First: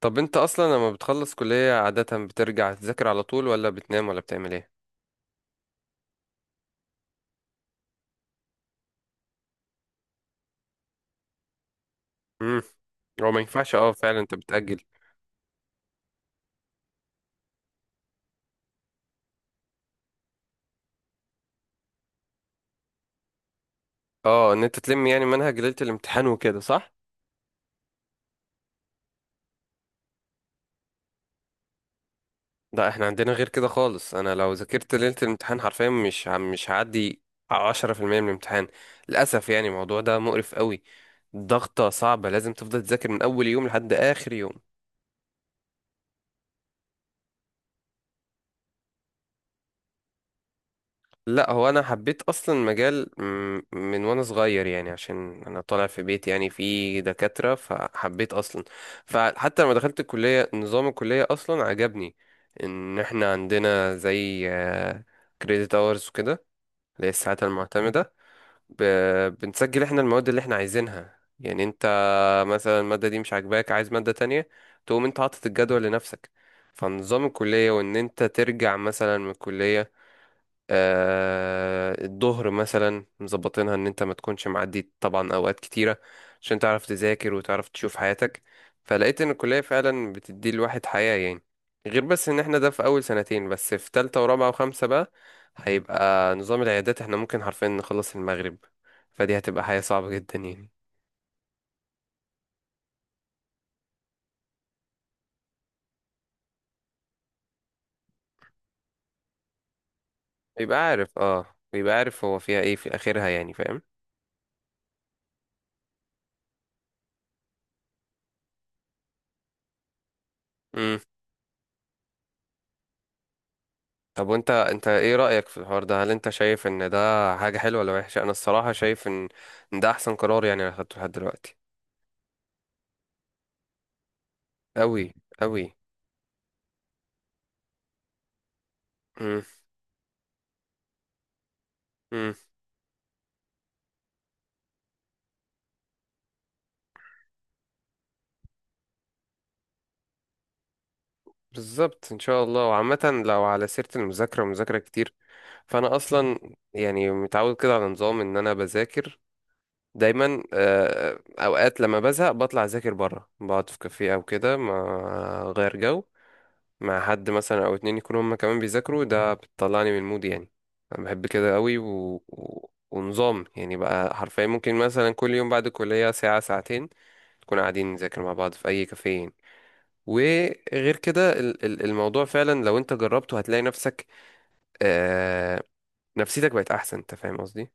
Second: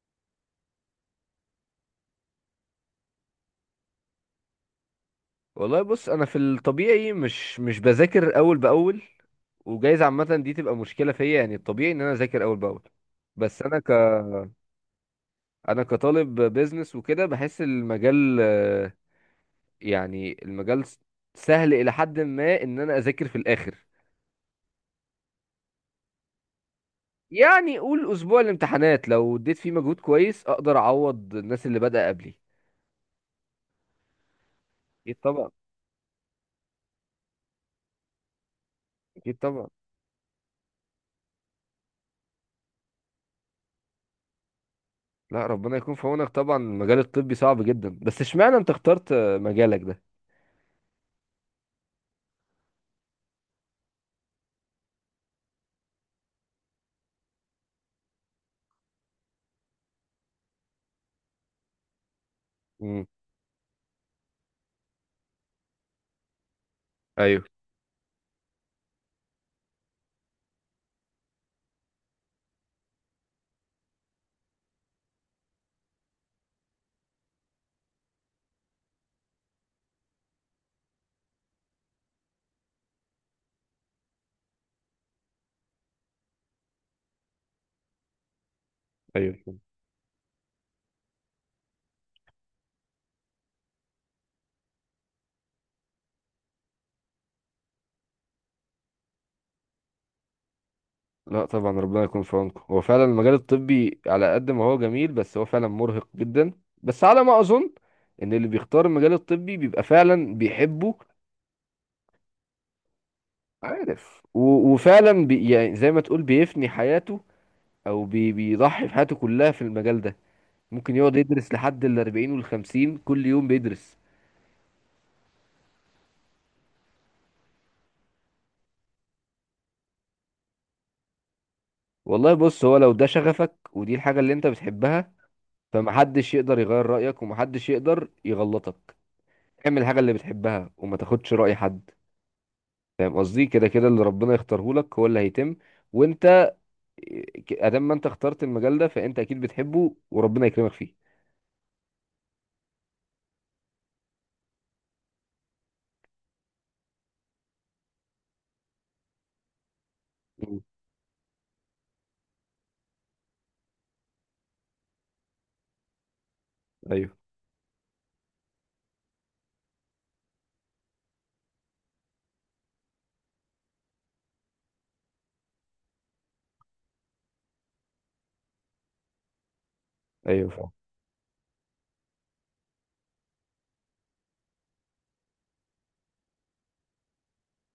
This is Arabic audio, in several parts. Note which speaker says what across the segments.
Speaker 1: طب انت اصلا لما بتخلص كلية عادة بترجع تذاكر على طول ولا بتنام ولا بتعمل ايه؟
Speaker 2: والله بص انا في الطبيعي مش بذاكر اول باول. وجايز عامه دي تبقى مشكله فيا، يعني الطبيعي ان انا اذاكر اول
Speaker 1: امم.
Speaker 2: باول.
Speaker 1: هو ما
Speaker 2: بس
Speaker 1: ينفعش، اه، فعلا انت بتأجل.
Speaker 2: انا كطالب بيزنس وكده بحس المجال يعني سهل الى حد ما ان انا اذاكر في الاخر.
Speaker 1: اه، ان انت تلم يعني منهج ليلة الامتحان وكده صح؟
Speaker 2: يعني قول اسبوع الامتحانات لو اديت فيه مجهود كويس اقدر اعوض الناس اللي بدأ قبلي.
Speaker 1: لا احنا عندنا غير كده خالص، انا لو ذاكرت ليلة
Speaker 2: اكيد طبعا.
Speaker 1: الامتحان حرفيا مش هعدي 10% من الامتحان.
Speaker 2: اكيد
Speaker 1: للاسف يعني
Speaker 2: طبعا.
Speaker 1: الموضوع ده مقرف قوي. ضغطة صعبة، لازم تفضل تذاكر من اول يوم لحد اخر يوم.
Speaker 2: لا ربنا يكون في عونك، طبعا المجال الطبي صعب جدا، بس اشمعنى انت اخترت مجالك ده؟
Speaker 1: لا هو انا حبيت اصلا مجال من وانا صغير، يعني عشان انا طالع في بيت يعني فيه دكاترة فحبيت اصلا. فحتى لما دخلت الكلية نظام الكلية اصلا عجبني، ان
Speaker 2: امم.
Speaker 1: احنا عندنا زي كريديت اورز وكده، اللي هي الساعات
Speaker 2: ايوه.
Speaker 1: المعتمدة. بنسجل احنا المواد اللي احنا عايزينها، يعني انت مثلا المادة دي مش عاجباك عايز مادة تانية، تقوم انت حاطط الجدول لنفسك. فنظام الكلية وان انت ترجع مثلا من الكلية الظهر مثلا مظبطينها ان انت ما تكونش معدي طبعا اوقات كتيره، عشان تعرف تذاكر وتعرف تشوف حياتك. فلقيت ان
Speaker 2: ايوه.
Speaker 1: الكليه فعلا بتدي الواحد حياه يعني. غير بس ان احنا ده في اول سنتين، بس في تالتة ورابعة وخمسة بقى هيبقى نظام العيادات، احنا ممكن حرفيا نخلص المغرب. فدي هتبقى حياة صعبة جدا يعني.
Speaker 2: لا طبعا ربنا يكون في عونكم، هو فعلا المجال الطبي على قد ما هو جميل بس هو فعلا مرهق جدا. بس على ما اظن ان اللي بيختار المجال الطبي بيبقى فعلا
Speaker 1: بيبقى
Speaker 2: بيحبه.
Speaker 1: عارف، اه، بيبقى عارف هو فيها ايه في اخرها يعني فاهم.
Speaker 2: عارف وفعلا بي يعني زي ما تقول بيفني حياته، او بي بيضحي بحياته كلها في المجال ده. ممكن يقعد يدرس لحد ال 40 وال 50، كل يوم بيدرس.
Speaker 1: طب وانت ايه رأيك في الحوار ده؟ هل انت شايف ان ده حاجة حلوة ولا وحشة؟ انا الصراحة شايف ان ده احسن قرار يعني انا خدته لحد دلوقتي.
Speaker 2: والله بص، هو لو ده شغفك ودي الحاجة اللي انت
Speaker 1: قوي.
Speaker 2: بتحبها
Speaker 1: قوي.
Speaker 2: فمحدش يقدر يغير رأيك ومحدش يقدر يغلطك.
Speaker 1: امم.
Speaker 2: اعمل الحاجة اللي بتحبها وما تاخدش رأي حد.
Speaker 1: امم.
Speaker 2: فاهم قصدي؟ كده كده اللي ربنا يختاره لك هو اللي هيتم. وانت ادام ما انت اخترت المجال ده فانت اكيد بتحبه وربنا يكرمك فيه.
Speaker 1: بالظبط ان شاء الله. وعامة لو على سيرة المذاكرة ومذاكرة كتير، فانا اصلا يعني متعود كده على نظام ان انا بذاكر دايما،
Speaker 2: مم.
Speaker 1: اوقات لما بزهق بطلع اذاكر بره، بقعد في كافيه او كده ما غير جو مع
Speaker 2: ايوه.
Speaker 1: حد مثلا او اتنين يكونوا هما كمان بيذاكروا، ده بتطلعني من المود يعني. انا بحب كده قوي ونظام، يعني بقى حرفيا ممكن مثلا كل يوم بعد الكلية ساعة ساعتين نكون قاعدين نذاكر مع بعض في اي كافيه يعني.
Speaker 2: ايوه فاهم.
Speaker 1: وغير كده الموضوع فعلا لو انت جربته هتلاقي نفسك. آه... نفسيتك بقت احسن، انت فاهم قصدي؟ انت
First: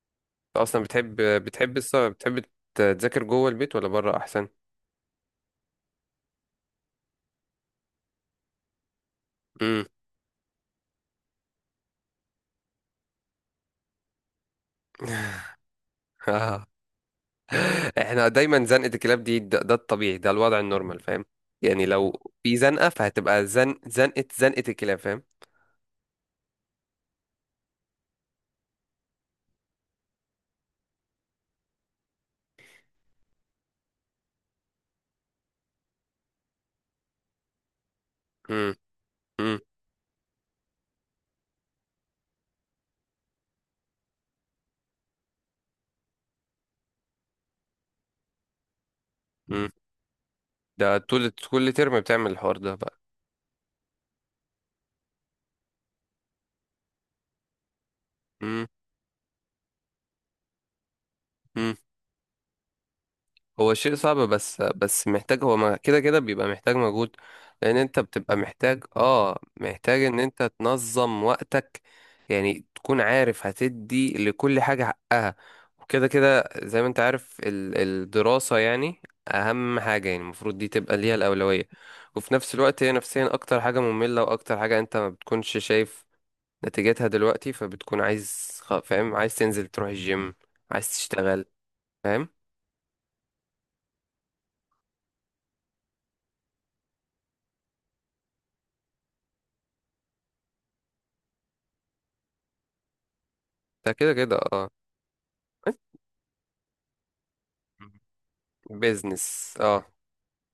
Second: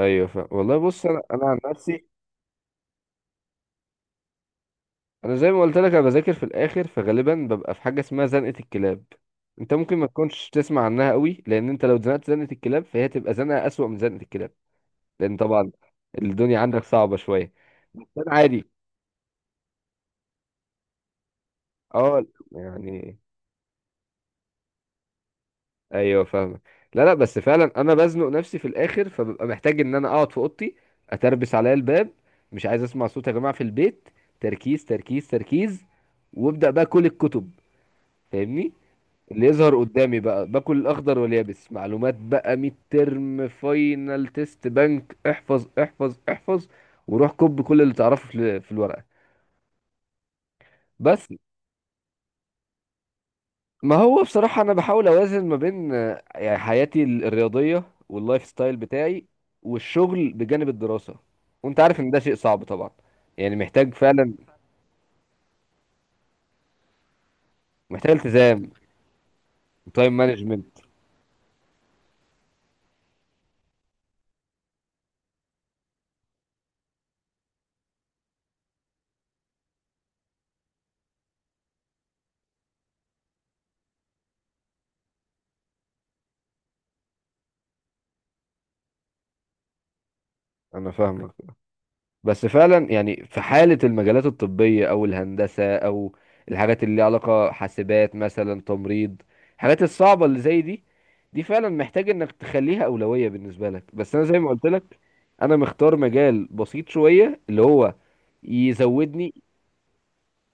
Speaker 2: ايوه فاهم. والله
Speaker 1: اصلا
Speaker 2: بص، انا عن نفسي،
Speaker 1: بتحب تذاكر جوه البيت ولا بره احسن؟
Speaker 2: انا زي ما قلت لك انا بذاكر في الاخر فغالبا ببقى في حاجه اسمها زنقه الكلاب. انت
Speaker 1: امم.
Speaker 2: ممكن ما تكونش تسمع عنها قوي، لان انت لو زنقت زنقه الكلاب فهي تبقى زنقه اسوأ من زنقه الكلاب. لان طبعا الدنيا عندك صعبه شويه. بس
Speaker 1: احنا دايما
Speaker 2: عادي.
Speaker 1: زنقة الكلاب دي، ده الطبيعي، ده الوضع النورمال فاهم. يعني
Speaker 2: اه.
Speaker 1: لو في زنقة
Speaker 2: يعني.
Speaker 1: فهتبقى زن زنقة زنقة الكلاب فاهم.
Speaker 2: ايوه فاهمك. لا بس فعلا انا بزنق نفسي في الاخر فببقى محتاج ان انا اقعد في اوضتي، اتربس عليا الباب، مش عايز اسمع صوت يا جماعه في البيت. تركيز تركيز تركيز. وابدا بقى كل الكتب، فاهمني،
Speaker 1: امم.
Speaker 2: اللي
Speaker 1: امم.
Speaker 2: يظهر قدامي بقى باكل الاخضر واليابس معلومات بقى ميد ترم فاينل تيست بنك احفظ احفظ احفظ. وروح كب كل اللي تعرفه في الورقه.
Speaker 1: امم. ده طول
Speaker 2: بس
Speaker 1: كل ترم بتعمل الحوار ده بقى؟
Speaker 2: ما هو بصراحة أنا بحاول أوازن ما بين يعني حياتي الرياضية واللايف
Speaker 1: امم.
Speaker 2: ستايل بتاعي والشغل بجانب الدراسة.
Speaker 1: امم.
Speaker 2: وأنت عارف إن ده شيء صعب طبعا، يعني
Speaker 1: هو شيء
Speaker 2: محتاج
Speaker 1: صعب،
Speaker 2: فعلا،
Speaker 1: بس محتاج، هو كده كده بيبقى محتاج مجهود، لان انت
Speaker 2: محتاج
Speaker 1: بتبقى
Speaker 2: التزام،
Speaker 1: محتاج
Speaker 2: تايم
Speaker 1: ان انت
Speaker 2: مانجمنت.
Speaker 1: تنظم وقتك. يعني تكون عارف هتدي لكل حاجة حقها، وكده كده زي ما انت عارف الدراسة يعني اهم حاجة، يعني المفروض دي تبقى ليها الأولوية. وفي نفس الوقت هي نفسيا اكتر حاجة مملة واكتر حاجة انت ما بتكونش شايف نتيجتها دلوقتي، فبتكون عايز فاهم؟ عايز تنزل تروح الجيم، عايز
Speaker 2: أنا فاهمك،
Speaker 1: تشتغل، فاهم.
Speaker 2: بس فعلا يعني في حالة المجالات الطبية أو الهندسة أو الحاجات اللي ليها علاقة حاسبات مثلا تمريض، الحاجات الصعبة اللي زي دي، دي فعلا محتاج إنك تخليها أولوية بالنسبة
Speaker 1: ده
Speaker 2: لك.
Speaker 1: كده
Speaker 2: بس أنا
Speaker 1: كده.
Speaker 2: زي ما قلت لك أنا
Speaker 1: اه،
Speaker 2: مختار مجال بسيط شوية اللي هو يزودني.
Speaker 1: بيزنس، اه.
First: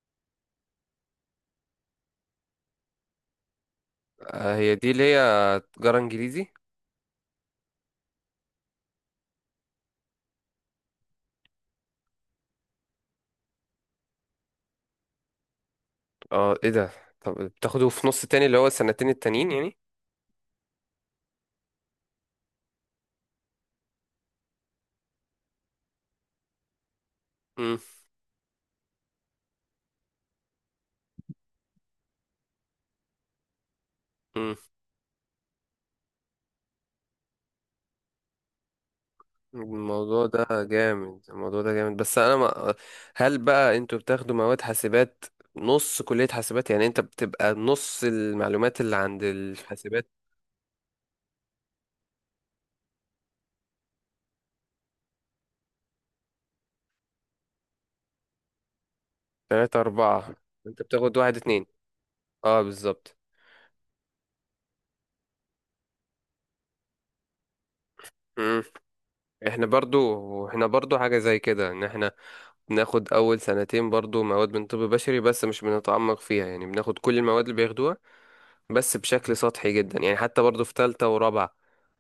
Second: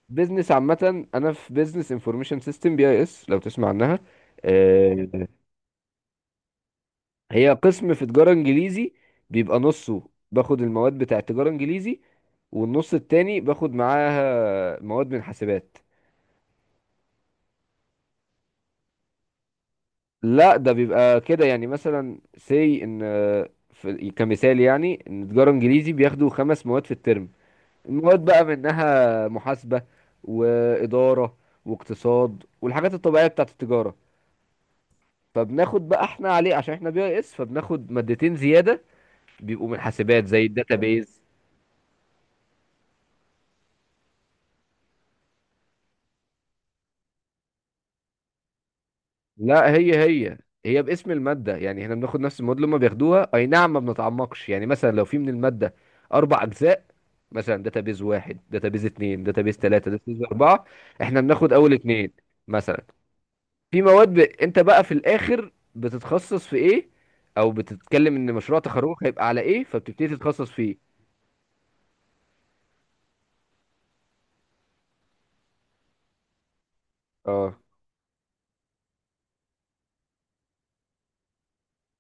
Speaker 2: بيزنس عامة، أنا في بيزنس انفورميشن سيستم، بي أي إس لو تسمع عنها.
Speaker 1: آه، هي دي اللي هي
Speaker 2: آه،
Speaker 1: تجارة انجليزي.
Speaker 2: هي قسم في تجارة انجليزي. بيبقى نصه باخد المواد بتاع تجارة انجليزي، والنص التاني باخد معاها مواد من حاسبات.
Speaker 1: اه، ايه ده؟ طب بتاخده في نص تاني اللي هو السنتين التانيين يعني؟
Speaker 2: لا ده بيبقى كده، يعني مثلا سي ان في كمثال، يعني ان تجارة انجليزي بياخدوا خمس مواد في الترم.
Speaker 1: مم.
Speaker 2: المواد بقى منها محاسبة وإدارة واقتصاد والحاجات الطبيعية بتاعة التجارة.
Speaker 1: مم.
Speaker 2: فبناخد بقى احنا عليه عشان احنا بي اس فبناخد مادتين زيادة، بيبقوا من حاسبات
Speaker 1: الموضوع
Speaker 2: زي
Speaker 1: ده جامد،
Speaker 2: الداتابيز.
Speaker 1: الموضوع ده جامد، بس انا ما. هل بقى انتوا بتاخدوا مواد حاسبات؟ نص كلية حاسبات يعني، انت بتبقى نص المعلومات اللي عند
Speaker 2: لا هي
Speaker 1: الحاسبات؟
Speaker 2: هي هي باسم المادة، يعني احنا بناخد نفس المواد اللي هم بياخدوها، اي نعم ما بنتعمقش. يعني مثلا لو في من المادة اربع اجزاء، مثلا داتابيز واحد داتابيز اتنين داتابيز
Speaker 1: تلاتة
Speaker 2: تلاتة داتابيز
Speaker 1: أربعة،
Speaker 2: اربعة،
Speaker 1: انت بتاخد
Speaker 2: احنا
Speaker 1: واحد
Speaker 2: بناخد
Speaker 1: اتنين.
Speaker 2: اول اتنين
Speaker 1: اه
Speaker 2: مثلا.
Speaker 1: بالظبط.
Speaker 2: في مواد انت بقى في الاخر بتتخصص في ايه، او بتتكلم ان مشروع
Speaker 1: مم.
Speaker 2: تخرجك هيبقى على ايه
Speaker 1: احنا
Speaker 2: فبتبتدي
Speaker 1: برضو
Speaker 2: تتخصص
Speaker 1: احنا
Speaker 2: فيه.
Speaker 1: برضو حاجة زي كده، ان احنا بناخد أول سنتين برضو مواد من طب بشري بس مش بنتعمق فيها، يعني بناخد كل المواد اللي
Speaker 2: اه.
Speaker 1: بياخدوها بس بشكل سطحي جدا. يعني حتى برضو في تالتة ورابعة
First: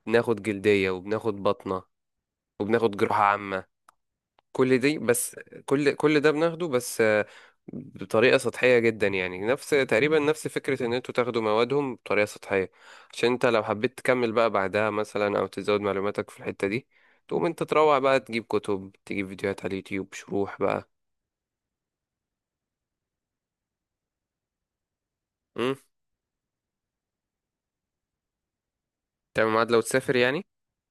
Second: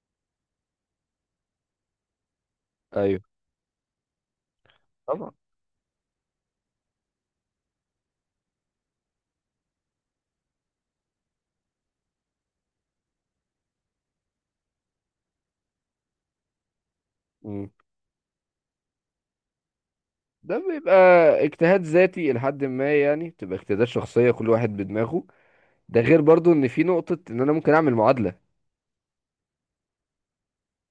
Speaker 1: بناخد جلدية وبناخد بطنة وبناخد
Speaker 2: ايوه
Speaker 1: جراحة عامة، كل دي.
Speaker 2: طبعا.
Speaker 1: بس كل ده بناخده، بس بطريقة سطحية جدا، يعني نفس تقريبا نفس فكرة ان انتوا تاخدوا موادهم بطريقة سطحية. عشان انت لو حبيت تكمل بقى بعدها مثلا او تزود معلوماتك في الحتة دي، تقوم انت
Speaker 2: مم.
Speaker 1: تروح بقى تجيب كتب تجيب فيديوهات على اليوتيوب شروح
Speaker 2: ده
Speaker 1: بقى.
Speaker 2: بيبقى اجتهاد ذاتي لحد ما، يعني بتبقى اجتهادات شخصية كل واحد بدماغه. ده غير برضو ان في نقطة ان انا ممكن اعمل معادلة.
Speaker 1: تعمل ميعاد لو تسافر يعني؟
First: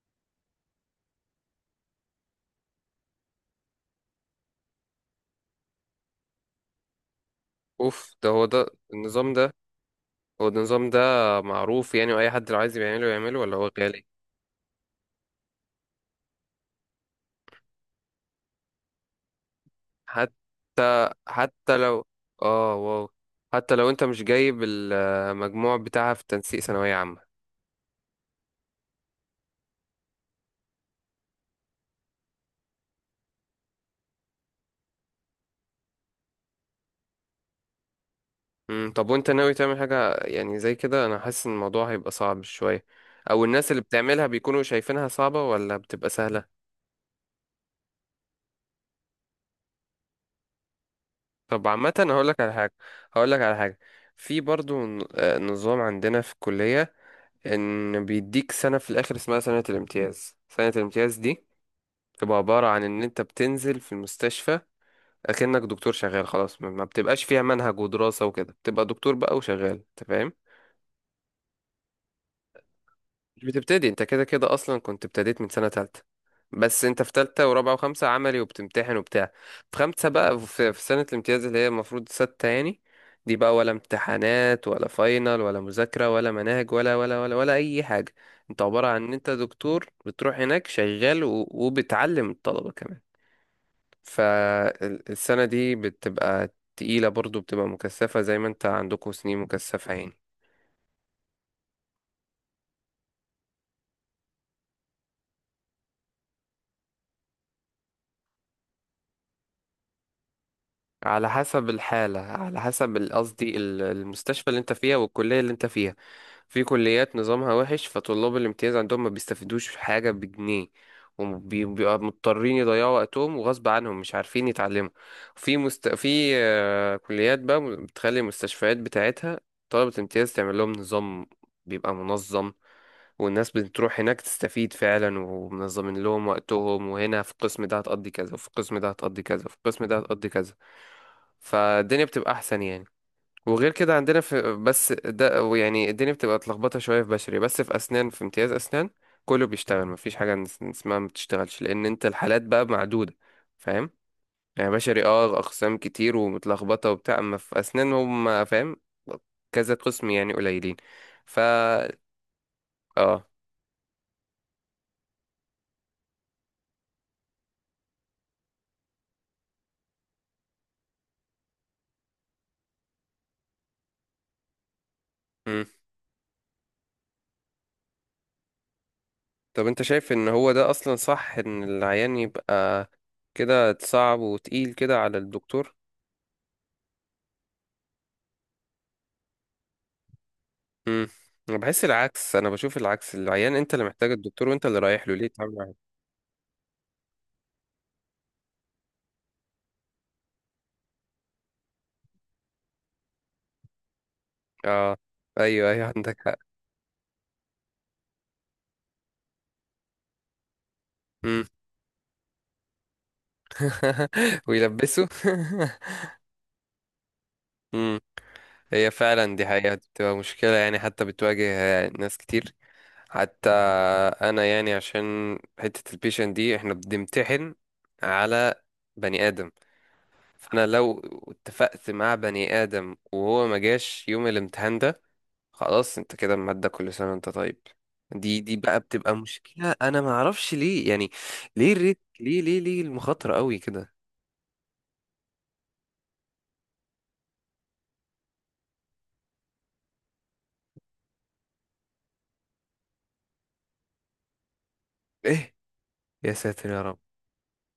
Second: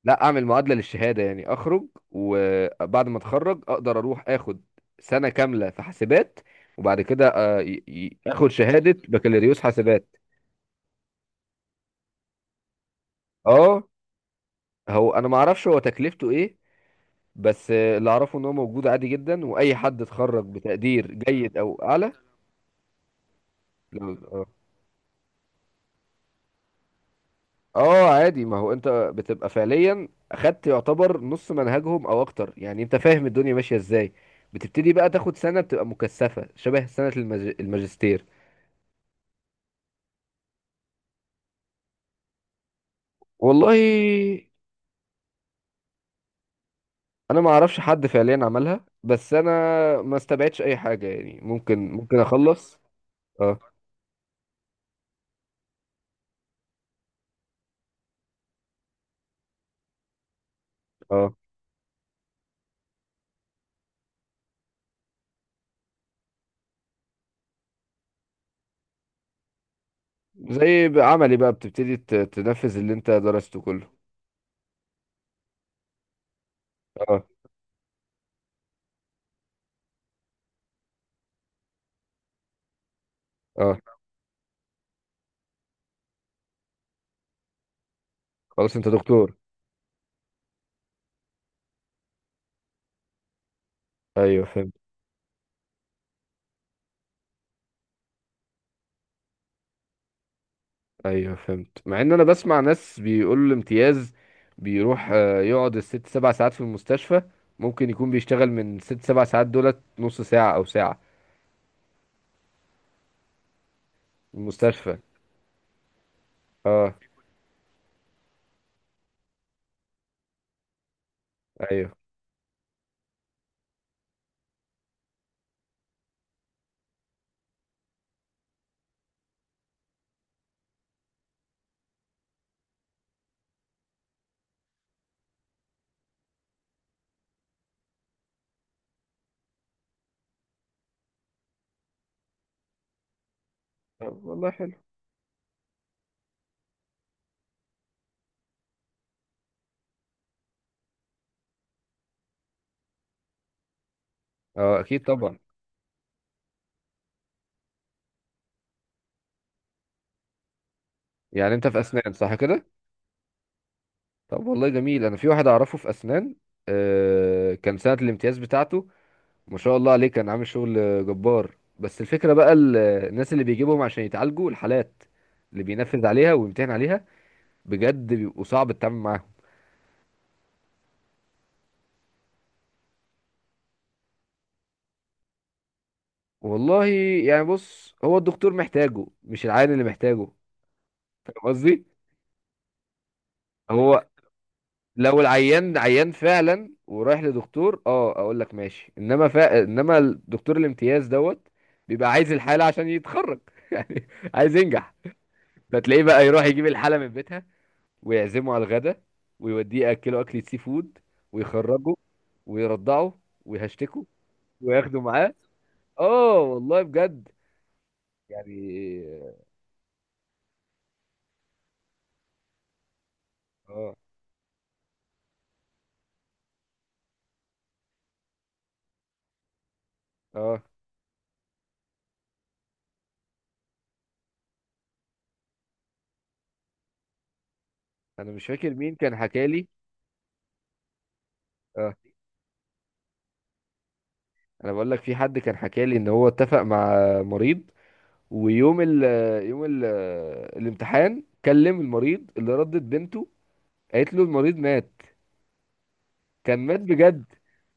Speaker 2: لا اعمل معادلة للشهادة، يعني اخرج وبعد ما اتخرج اقدر اروح اخد سنة كاملة في حاسبات، وبعد كده
Speaker 1: اوف. ده هو
Speaker 2: اخد
Speaker 1: ده
Speaker 2: شهادة
Speaker 1: النظام ده،
Speaker 2: بكالوريوس حاسبات.
Speaker 1: هو ده النظام ده معروف يعني؟ واي حد لو عايز يعمله يعمله؟ ولا هو
Speaker 2: اه.
Speaker 1: غالي؟
Speaker 2: هو انا ما اعرفش هو تكلفته ايه، بس اللي اعرفه ان هو موجود عادي جدا واي حد اتخرج بتقدير
Speaker 1: حتى
Speaker 2: جيد
Speaker 1: حتى
Speaker 2: او
Speaker 1: لو،
Speaker 2: اعلى.
Speaker 1: اه، واو، حتى لو انت مش
Speaker 2: اه.
Speaker 1: جايب المجموع بتاعها في تنسيق ثانوية عامة.
Speaker 2: اه عادي، ما هو انت بتبقى فعليا اخدت يعتبر نص منهجهم او اكتر، يعني انت فاهم الدنيا ماشيه ازاي. بتبتدي بقى تاخد سنه بتبقى مكثفه شبه سنه الماجستير.
Speaker 1: امم. طب وانت ناوي تعمل حاجة يعني زي كده؟ انا حاسس ان الموضوع هيبقى صعب شوية، او الناس اللي بتعملها
Speaker 2: والله
Speaker 1: بيكونوا شايفينها صعبة ولا بتبقى سهلة؟
Speaker 2: انا ما اعرفش حد فعليا عملها، بس انا ما استبعدش اي حاجه، يعني
Speaker 1: طب
Speaker 2: ممكن
Speaker 1: عامة
Speaker 2: ممكن
Speaker 1: هقول لك على حاجة،
Speaker 2: اخلص.
Speaker 1: هقول لك على
Speaker 2: اه.
Speaker 1: حاجة. في برضو نظام عندنا في الكلية، ان بيديك سنة في الاخر اسمها سنة الامتياز. سنة الامتياز
Speaker 2: اه
Speaker 1: دي تبقى عبارة عن ان انت بتنزل في المستشفى اكنك دكتور شغال خلاص، ما بتبقاش فيها منهج ودراسة وكده، بتبقى دكتور بقى وشغال انت فاهم.
Speaker 2: زي بقى عملي بقى، بتبتدي تنفذ اللي انت
Speaker 1: مش
Speaker 2: درسته
Speaker 1: بتبتدي
Speaker 2: كله.
Speaker 1: انت، كده كده اصلا كنت ابتديت من سنة تالتة، بس انت في
Speaker 2: اه.
Speaker 1: تالتة ورابعة وخمسة عملي وبتمتحن وبتاع. في خمسة بقى في سنة الامتياز اللي هي المفروض ستة يعني، دي بقى ولا
Speaker 2: اه
Speaker 1: امتحانات ولا فاينل ولا مذاكرة ولا مناهج ولا ولا ولا ولا أي حاجة. انت
Speaker 2: خلاص
Speaker 1: عبارة
Speaker 2: انت
Speaker 1: عن ان انت
Speaker 2: دكتور.
Speaker 1: دكتور بتروح هناك شغال وبتعلم الطلبة كمان.
Speaker 2: ايوه فهمت.
Speaker 1: فالسنة دي بتبقى تقيلة برضو، بتبقى مكثفة زي ما انت عندكم سنين مكثفة يعني.
Speaker 2: ايوه فهمت، مع ان انا بسمع ناس بيقولوا الامتياز بيروح يقعد الست سبع ساعات في المستشفى، ممكن يكون بيشتغل من ست سبع ساعات دولت نص ساعة او ساعة
Speaker 1: على حسب الحالة، على حسب قصدي
Speaker 2: في
Speaker 1: المستشفى اللي انت فيها
Speaker 2: المستشفى.
Speaker 1: والكلية اللي انت فيها. في
Speaker 2: اه.
Speaker 1: كليات نظامها وحش، فطلاب الامتياز عندهم ما بيستفيدوش حاجة بجنيه، وبيبقوا
Speaker 2: ايوه.
Speaker 1: مضطرين يضيعوا وقتهم وغصب عنهم مش عارفين يتعلموا. في كليات بقى بتخلي المستشفيات بتاعتها طلبة الامتياز تعمل لهم نظام بيبقى منظم، والناس بتروح هناك تستفيد فعلا ومنظمين لهم وقتهم، وهنا في القسم ده هتقضي كذا وفي القسم ده هتقضي كذا وفي القسم ده هتقضي كذا، فالدنيا بتبقى احسن يعني. وغير كده عندنا،
Speaker 2: طب
Speaker 1: في
Speaker 2: والله حلو.
Speaker 1: بس ده يعني الدنيا بتبقى اتلخبطه شويه في بشري، بس في اسنان في امتياز اسنان كله بيشتغل، مفيش حاجه اسمها ما بتشتغلش لان انت الحالات بقى معدوده فاهم. يعني
Speaker 2: اه اكيد
Speaker 1: بشري،
Speaker 2: طبعا.
Speaker 1: اه، اقسام كتير ومتلخبطه وبتاع، اما في اسنان هم فاهم كذا قسم يعني قليلين. ف
Speaker 2: يعني انت في اسنان صح كده؟
Speaker 1: اه
Speaker 2: طب والله جميل، انا في واحد اعرفه في اسنان. آه كان سنة الامتياز بتاعته ما شاء الله عليه كان عامل شغل جبار. بس الفكرة بقى الناس اللي بيجيبهم عشان يتعالجوا، الحالات اللي
Speaker 1: مم.
Speaker 2: بينفذ عليها ويمتحن عليها، بجد بيبقوا صعب التعامل معاهم.
Speaker 1: طب انت شايف ان هو ده اصلا صح ان العيان يبقى كده صعب وتقيل كده على الدكتور؟
Speaker 2: والله يعني بص، هو الدكتور محتاجه مش العيان اللي محتاجه.
Speaker 1: امم.
Speaker 2: فاهم
Speaker 1: انا بحس
Speaker 2: قصدي؟
Speaker 1: العكس، انا بشوف العكس، العيان انت اللي
Speaker 2: هو
Speaker 1: محتاج الدكتور وانت اللي رايح له،
Speaker 2: لو
Speaker 1: ليه تعمل معاه؟
Speaker 2: العيان عيان فعلا ورايح لدكتور اه اقول لك ماشي، انما انما الدكتور الامتياز دوت بيبقى عايز الحالة عشان يتخرج يعني، عايز ينجح.
Speaker 1: اه، ايوه، ايوه.
Speaker 2: فتلاقيه
Speaker 1: عندك
Speaker 2: بقى
Speaker 1: حق.
Speaker 2: يروح يجيب الحالة من بيتها، ويعزمه على الغدا، ويوديه ياكله اكلة سي فود،
Speaker 1: امم.
Speaker 2: ويخرجه، ويرضعه، ويهشتكه، وياخده
Speaker 1: ويلبسه.
Speaker 2: معاه. اه والله بجد
Speaker 1: امم. هي
Speaker 2: يعني.
Speaker 1: فعلا دي حقيقة بتبقى مشكلة يعني حتى بتواجه ناس كتير. حتى
Speaker 2: اه.
Speaker 1: انا، يعني عشان حتة البيشن دي احنا بنمتحن على بني ادم،
Speaker 2: اه
Speaker 1: فانا لو اتفقت مع بني ادم وهو ما جاش يوم الامتحان ده، خلاص انت كده المادة كل سنة وانت طيب.
Speaker 2: انا
Speaker 1: دي
Speaker 2: مش
Speaker 1: دي
Speaker 2: فاكر
Speaker 1: بقى
Speaker 2: مين
Speaker 1: بتبقى
Speaker 2: كان حكالي.
Speaker 1: مشكلة، انا ما اعرفش ليه يعني. ليه
Speaker 2: اه
Speaker 1: الريت، ليه ليه ليه المخاطرة قوي كده؟
Speaker 2: انا بقول لك، في حد كان حكالي ان هو اتفق مع مريض، ويوم ال يوم ال الامتحان كلم المريض، اللي ردت بنته قالت له المريض مات.
Speaker 1: ايه؟ يا
Speaker 2: كان
Speaker 1: ساتر
Speaker 2: مات
Speaker 1: يا رب.
Speaker 2: بجد،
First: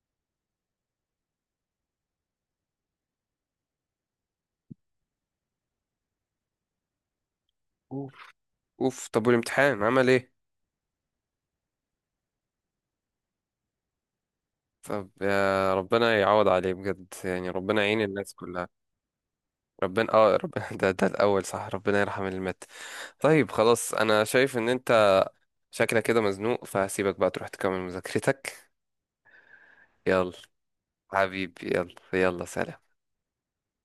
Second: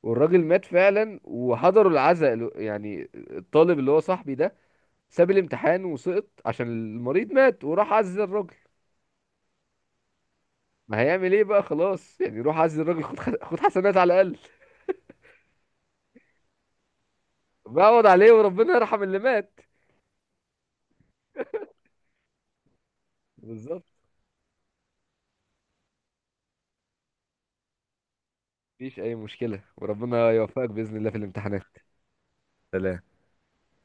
Speaker 2: والراجل مات فعلا وحضروا العزاء يعني الطالب اللي هو صاحبي ده ساب الامتحان وسقط عشان المريض مات وراح
Speaker 1: اوف.
Speaker 2: عزى الراجل.
Speaker 1: اوف. طب والامتحان عمل ايه؟
Speaker 2: ما هيعمل ايه بقى؟ خلاص يعني روح عزى الراجل، خد حسنات على الاقل.
Speaker 1: طب يا ربنا يعوض عليه بجد يعني، ربنا يعين
Speaker 2: بقعد عليه
Speaker 1: الناس كلها.
Speaker 2: وربنا يرحم اللي مات.
Speaker 1: ربنا ده الاول صح، ربنا يرحم اللي مات. طيب
Speaker 2: بالظبط.
Speaker 1: خلاص انا شايف ان انت شكلك كده مزنوق، فهسيبك بقى تروح تكمل مذاكرتك.
Speaker 2: مفيش اي مشكلة، وربنا
Speaker 1: يلا
Speaker 2: يوفقك بإذن الله في الامتحانات.
Speaker 1: حبيبي، يلا يلا، سلام.
Speaker 2: سلام.